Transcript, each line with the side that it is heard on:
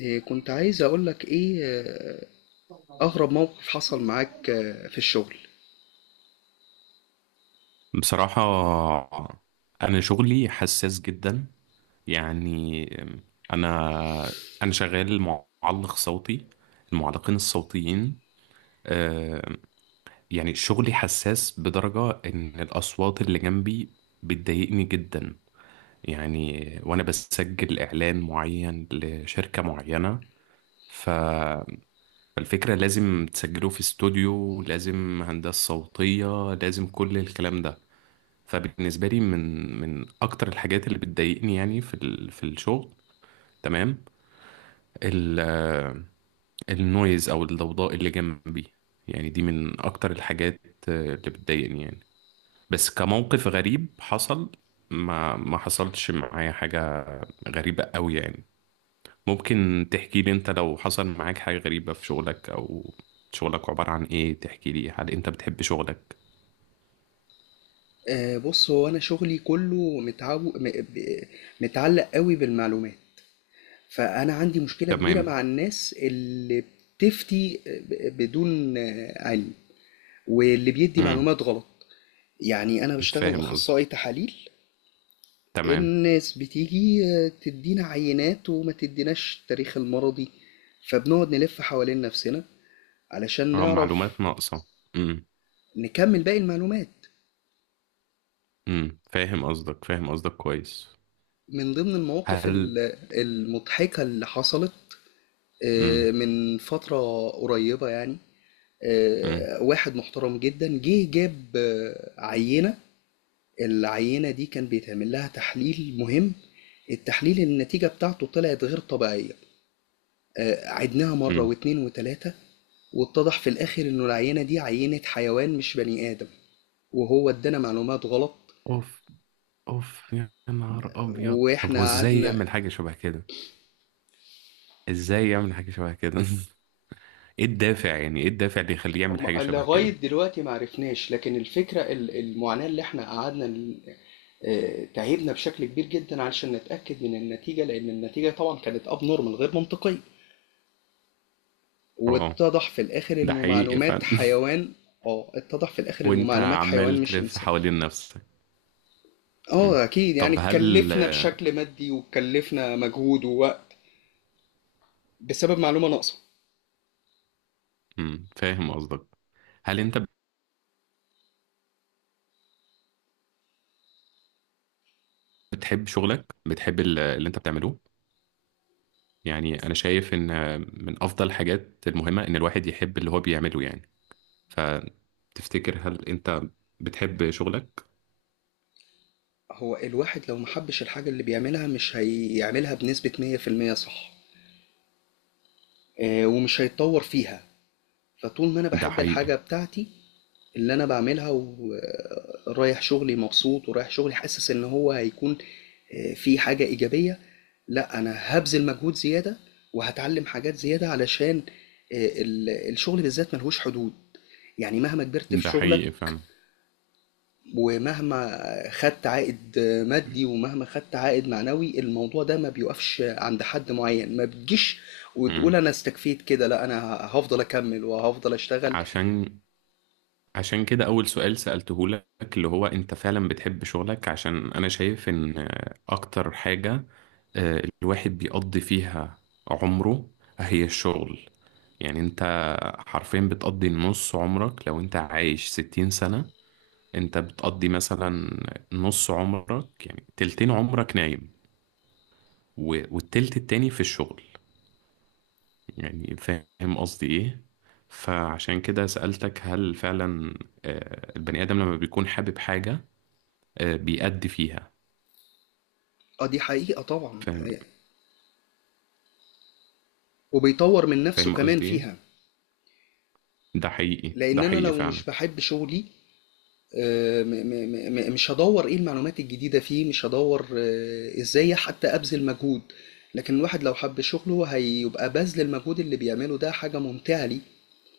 left: إيه، كنت عايز أقولك إيه أغرب موقف حصل معاك في الشغل.
right: بصراحة، أنا شغلي حساس جدا. يعني أنا أنا شغال معلق صوتي، المعلقين الصوتيين. آه، يعني شغلي حساس بدرجة إن الأصوات اللي جنبي بتضايقني جدا. يعني وأنا بسجل إعلان معين لشركة معينة، ف- فالفكرة لازم تسجله في استوديو، لازم هندسة صوتية، لازم كل الكلام ده. فبالنسبة لي، من أكتر الحاجات اللي بتضايقني يعني في الشغل، تمام، ال آه، النويز أو الضوضاء اللي جنبي، يعني دي من أكتر الحاجات اللي بتضايقني يعني. بس كموقف غريب حصل، ما حصلتش معايا حاجة غريبة قوي يعني. ممكن تحكي لي أنت لو حصل معاك حاجة غريبة في شغلك؟ أو شغلك عبارة عن إيه؟ تحكي لي، هل أنت بتحب شغلك؟
left: بص، هو أنا شغلي كله متعلق قوي بالمعلومات. فأنا عندي مشكلة كبيرة
right: تمام.
left: مع الناس اللي بتفتي بدون علم واللي بيدي
right: امم،
left: معلومات غلط. يعني أنا بشتغل
right: فاهم قصدك.
left: أخصائي تحاليل،
right: تمام،
left: الناس بتيجي تدينا عينات وما تديناش التاريخ المرضي، فبنقعد نلف حوالين نفسنا علشان
right: اه،
left: نعرف
right: معلومات ناقصة. مم.
left: نكمل باقي المعلومات.
right: امم، فاهم قصدك، فاهم قصدك كويس.
left: من ضمن المواقف
right: هل
left: المضحكة اللي حصلت
right: امم
left: من فترة قريبة، يعني
right: امم
left: واحد محترم جدًا جه جاب عينة، العينة دي كان بيتعمل لها تحليل مهم، التحليل النتيجة بتاعته طلعت غير طبيعية، عِدناها
right: امم
left: مرة و2 و3، واتضح في الآخر إنه العينة دي عينة حيوان مش بني آدم، وهو ادانا معلومات غلط
right: اوف، اوف يا نهار ابيض. طب، هو
left: وإحنا
right: ازاي
left: قعدنا.
right: يعمل حاجه شبه كده؟ ازاي يعمل حاجه شبه كده؟ ايه الدافع؟ يعني ايه الدافع اللي يخليه يعمل حاجه شبه
left: لغاية
right: كده؟
left: دلوقتي معرفناش، لكن الفكرة المعاناة اللي احنا قعدنا تعبنا بشكل كبير جدا علشان نتأكد من النتيجة، لأن النتيجة طبعا كانت اب نورمال غير منطقية،
right: اه،
left: واتضح في الآخر
right: ده
left: إنه
right: حقيقي
left: معلومات
right: فعلا.
left: حيوان. اه، اتضح في الآخر إنه
right: وانت
left: معلومات
right: عمال
left: حيوان مش
right: تلف
left: إنسان.
right: حوالين نفسك. امم.
left: اه، أكيد يعني
right: طب، هل
left: اتكلفنا بشكل مادي واتكلفنا مجهود ووقت بسبب معلومة ناقصة.
right: فاهم قصدك. هل انت بتحب شغلك؟ بتحب اللي انت بتعمله؟ يعني انا شايف ان من افضل الحاجات المهمه ان الواحد يحب اللي هو بيعمله. يعني فتفتكر، هل انت بتحب شغلك؟
left: هو الواحد لو محبش الحاجة اللي بيعملها مش هيعملها بنسبة 100% صح؟ ومش هيتطور فيها. فطول ما أنا
right: ده
left: باحب الحاجة
right: حقيقي،
left: بتاعتي اللي أنا باعملها ورايح شغلي مبسوط ورايح شغلي حاسس إن هو هيكون في حاجة إيجابية، لأ أنا هبذل مجهود زيادة وهتعلم حاجات زيادة علشان الشغل بالذات ملهوش حدود. يعني مهما كبرت في
right: ده
left: شغلك
right: حقيقي فعلا.
left: ومهما خدت عائد مادي ومهما خدت عائد معنوي الموضوع ده ما بيوقفش عند حد معين، ما بتجيش
right: مم.
left: وتقول أنا استكفيت كده، لأ أنا هفضل أكمل وهفضل أشتغل.
right: عشان عشان كده أول سؤال سألته لك، اللي هو أنت فعلا بتحب شغلك. عشان أنا شايف إن أكتر حاجة الواحد بيقضي فيها عمره هي الشغل. يعني أنت حرفيا بتقضي نص عمرك. لو أنت عايش 60 سنة، أنت بتقضي مثلا نص عمرك، يعني تلتين عمرك نايم، والتلت التاني في الشغل. يعني فاهم قصدي ايه؟ فعشان كده سألتك، هل فعلا البني آدم لما بيكون حابب حاجة بيأدي فيها.
left: اه، دي حقيقة طبعا،
right: فاهم،
left: وبيطور من نفسه
right: فاهم
left: كمان
right: قصدي ايه.
left: فيها.
right: ده حقيقي، ده
left: لأن أنا
right: حقيقي
left: لو مش
right: فعلا.
left: بحب شغلي مش هدور إيه المعلومات الجديدة فيه، مش هدور إزاي حتى أبذل مجهود. لكن الواحد لو حب شغله هيبقى بذل المجهود اللي بيعمله ده حاجة ممتعة ليه،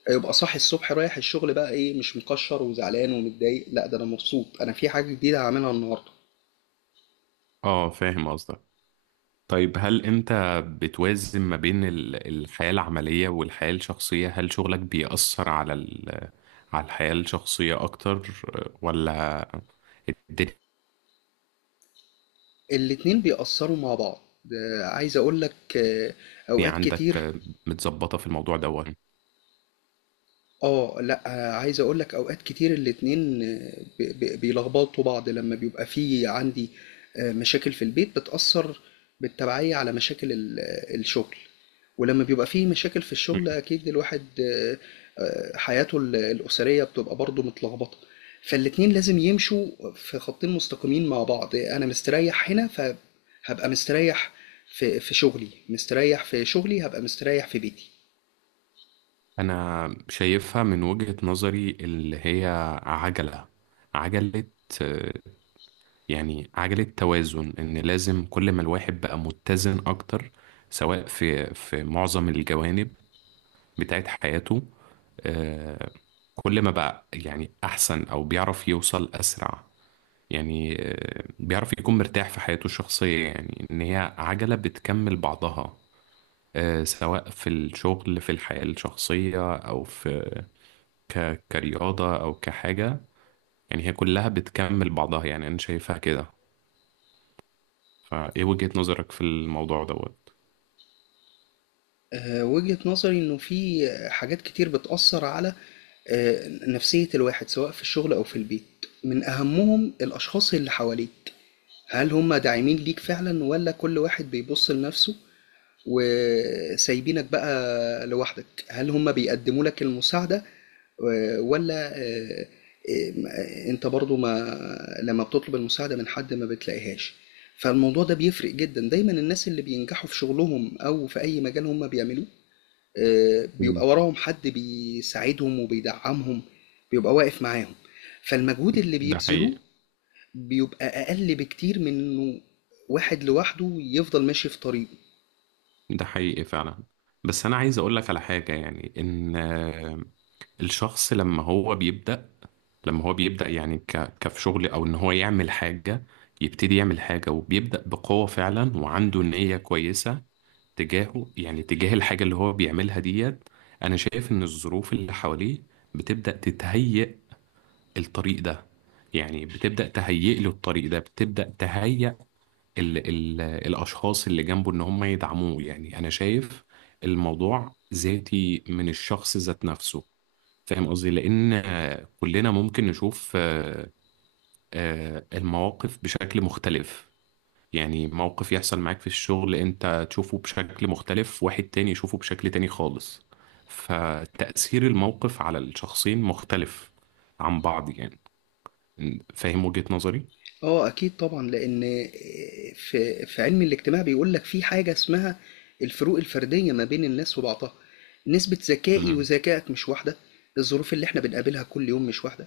left: هيبقى صاحي الصبح رايح الشغل بقى إيه؟ مش مكشر وزعلان ومتضايق، لا ده أنا مبسوط، أنا في حاجة جديدة هعملها النهاردة.
right: اه، فاهم قصدك. طيب، هل انت بتوازن ما بين الحياة العملية والحياة الشخصية؟ هل شغلك بيأثر على ال... على الحياة الشخصية اكتر، ولا الدنيا
left: الاتنين بيأثروا مع بعض. عايز أقولك أوقات
right: عندك
left: كتير.
right: متظبطة في الموضوع دوت؟
left: اه، لا عايز اقول لك اوقات كتير الاتنين بيلخبطوا بعض، لما بيبقى في عندي مشاكل في البيت بتأثر بالتبعية على مشاكل الشغل، ولما بيبقى في مشاكل في الشغل اكيد الواحد حياته الأسرية بتبقى برضه متلخبطة. فالاتنين لازم يمشوا في خطين مستقيمين مع بعض، انا مستريح هنا فهبقى مستريح في شغلي، مستريح في شغلي هبقى مستريح في بيتي.
right: انا شايفها من وجهة نظري اللي هي عجلة، عجلة، آه، يعني عجلة توازن، ان لازم كل ما الواحد بقى متزن اكتر سواء في معظم الجوانب بتاعت حياته، آه، كل ما بقى يعني احسن او بيعرف يوصل اسرع. يعني بيعرف يكون مرتاح في حياته الشخصية. يعني ان هي عجلة بتكمل بعضها، سواء في الشغل، في الحياة الشخصية، أو في كرياضة أو كحاجة. يعني هي كلها بتكمل بعضها، يعني أنا شايفها كده. فإيه وجهة نظرك في الموضوع دوت؟
left: وجهة نظري إنه في حاجات كتير بتأثر على نفسية الواحد سواء في الشغل أو في البيت، من أهمهم الأشخاص اللي حواليك. هل هم داعمين ليك فعلا ولا كل واحد بيبص لنفسه وسايبينك بقى لوحدك؟ هل هم بيقدموا لك المساعدة آه، ولا آه، آه، انت برضو ما لما بتطلب المساعدة من حد ما بتلاقيهاش. فالموضوع ده بيفرق جدا، دايما الناس اللي بينجحوا في شغلهم او في اي مجال هم بيعملوه
right: مم.
left: بيبقى وراهم حد بيساعدهم وبيدعمهم، بيبقى واقف معاهم، فالمجهود اللي
right: ده
left: بيبذلوه
right: حقيقي،
left: بيبقى أقل بكتير من إنه واحد لوحده يفضل ماشي في طريقه.
right: ده حقيقي فعلا. بس أنا عايز أقولك على حاجة، يعني إن الشخص لما هو بيبدأ، يعني كفي شغل أو إن هو يعمل حاجة، يبتدي يعمل حاجة وبيبدأ بقوة فعلا وعنده نية كويسة تجاهه، يعني تجاه الحاجة اللي هو بيعملها ديت. أنا شايف إن الظروف اللي حواليه بتبدأ تتهيئ الطريق ده، يعني بتبدأ تهيئ له الطريق ده، بتبدأ تهيئ ال الأشخاص اللي جنبه إن هم يدعموه. يعني أنا شايف الموضوع ذاتي من الشخص ذات نفسه. فاهم قصدي، لأن كلنا ممكن نشوف المواقف بشكل مختلف. يعني موقف يحصل معاك في الشغل أنت تشوفه بشكل مختلف، واحد تاني يشوفه بشكل تاني خالص. فتأثير الموقف على الشخصين مختلف عن بعض يعني. فاهم وجهة نظري.
left: اه، اكيد طبعا لان في علم الاجتماع بيقول لك في حاجه اسمها الفروق الفرديه ما بين الناس وبعضها، نسبه ذكائي
right: مم.
left: وذكائك مش واحده، الظروف اللي احنا بنقابلها كل يوم مش واحده،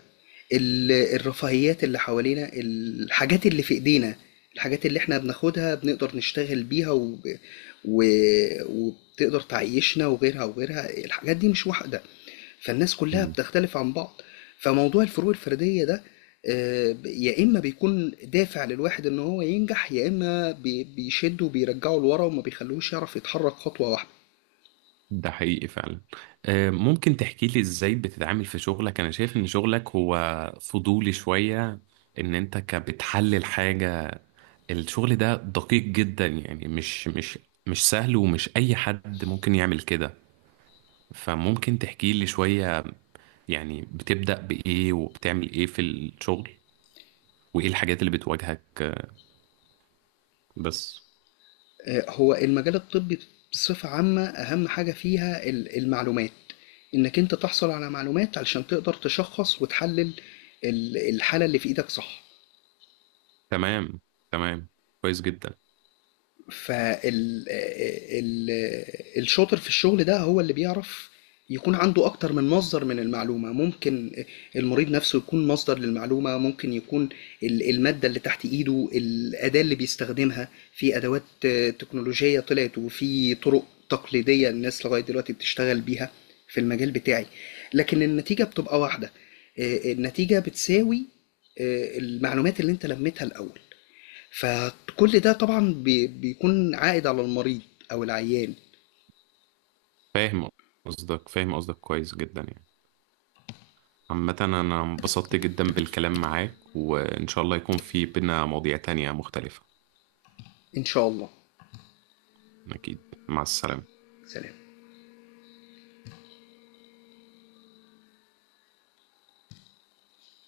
left: الرفاهيات اللي حوالينا الحاجات اللي في ايدينا، الحاجات اللي احنا بناخدها بنقدر نشتغل بيها و... وبتقدر تعيشنا وغيرها وغيرها، الحاجات دي مش واحده، فالناس كلها
right: مم.
left: بتختلف عن بعض. فموضوع الفروق الفردية ده يا إما بيكون دافع للواحد إن هو ينجح يا إما بيشده وبيرجعه لورا وما بيخلوش يعرف يتحرك خطوة واحدة.
right: ده حقيقي فعلا. ممكن تحكي لي ازاي بتتعامل في شغلك؟ انا شايف ان شغلك هو فضولي شوية، ان انت بتحلل حاجة. الشغل ده دقيق جدا، يعني مش سهل، ومش اي حد ممكن يعمل كده. فممكن تحكي لي شوية، يعني بتبدأ بإيه وبتعمل إيه في الشغل؟ وإيه الحاجات اللي بتواجهك، بس.
left: هو المجال الطبي بصفة عامة أهم حاجة فيها المعلومات، إنك أنت تحصل على معلومات علشان تقدر تشخص وتحلل الحالة اللي في إيدك صح.
right: تمام، تمام، كويس جدا.
left: فال ال الشاطر في الشغل ده هو اللي بيعرف يكون عنده أكتر من مصدر من المعلومة، ممكن المريض نفسه يكون مصدر للمعلومة، ممكن يكون المادة اللي تحت إيده الأداة اللي بيستخدمها، في أدوات تكنولوجية طلعت وفي طرق تقليدية الناس لغاية دلوقتي بتشتغل بيها في المجال بتاعي، لكن النتيجة بتبقى واحدة. النتيجة بتساوي المعلومات اللي انت لميتها الأول، فكل ده طبعا بيكون عائد على المريض أو العيان.
right: فاهم قصدك، فاهم قصدك كويس جدا. يعني عامة، أنا انبسطت جدا بالكلام معاك، وإن شاء الله يكون في بينا مواضيع تانية مختلفة.
left: إن شاء الله.
right: أكيد، مع السلامة.
left: سلام.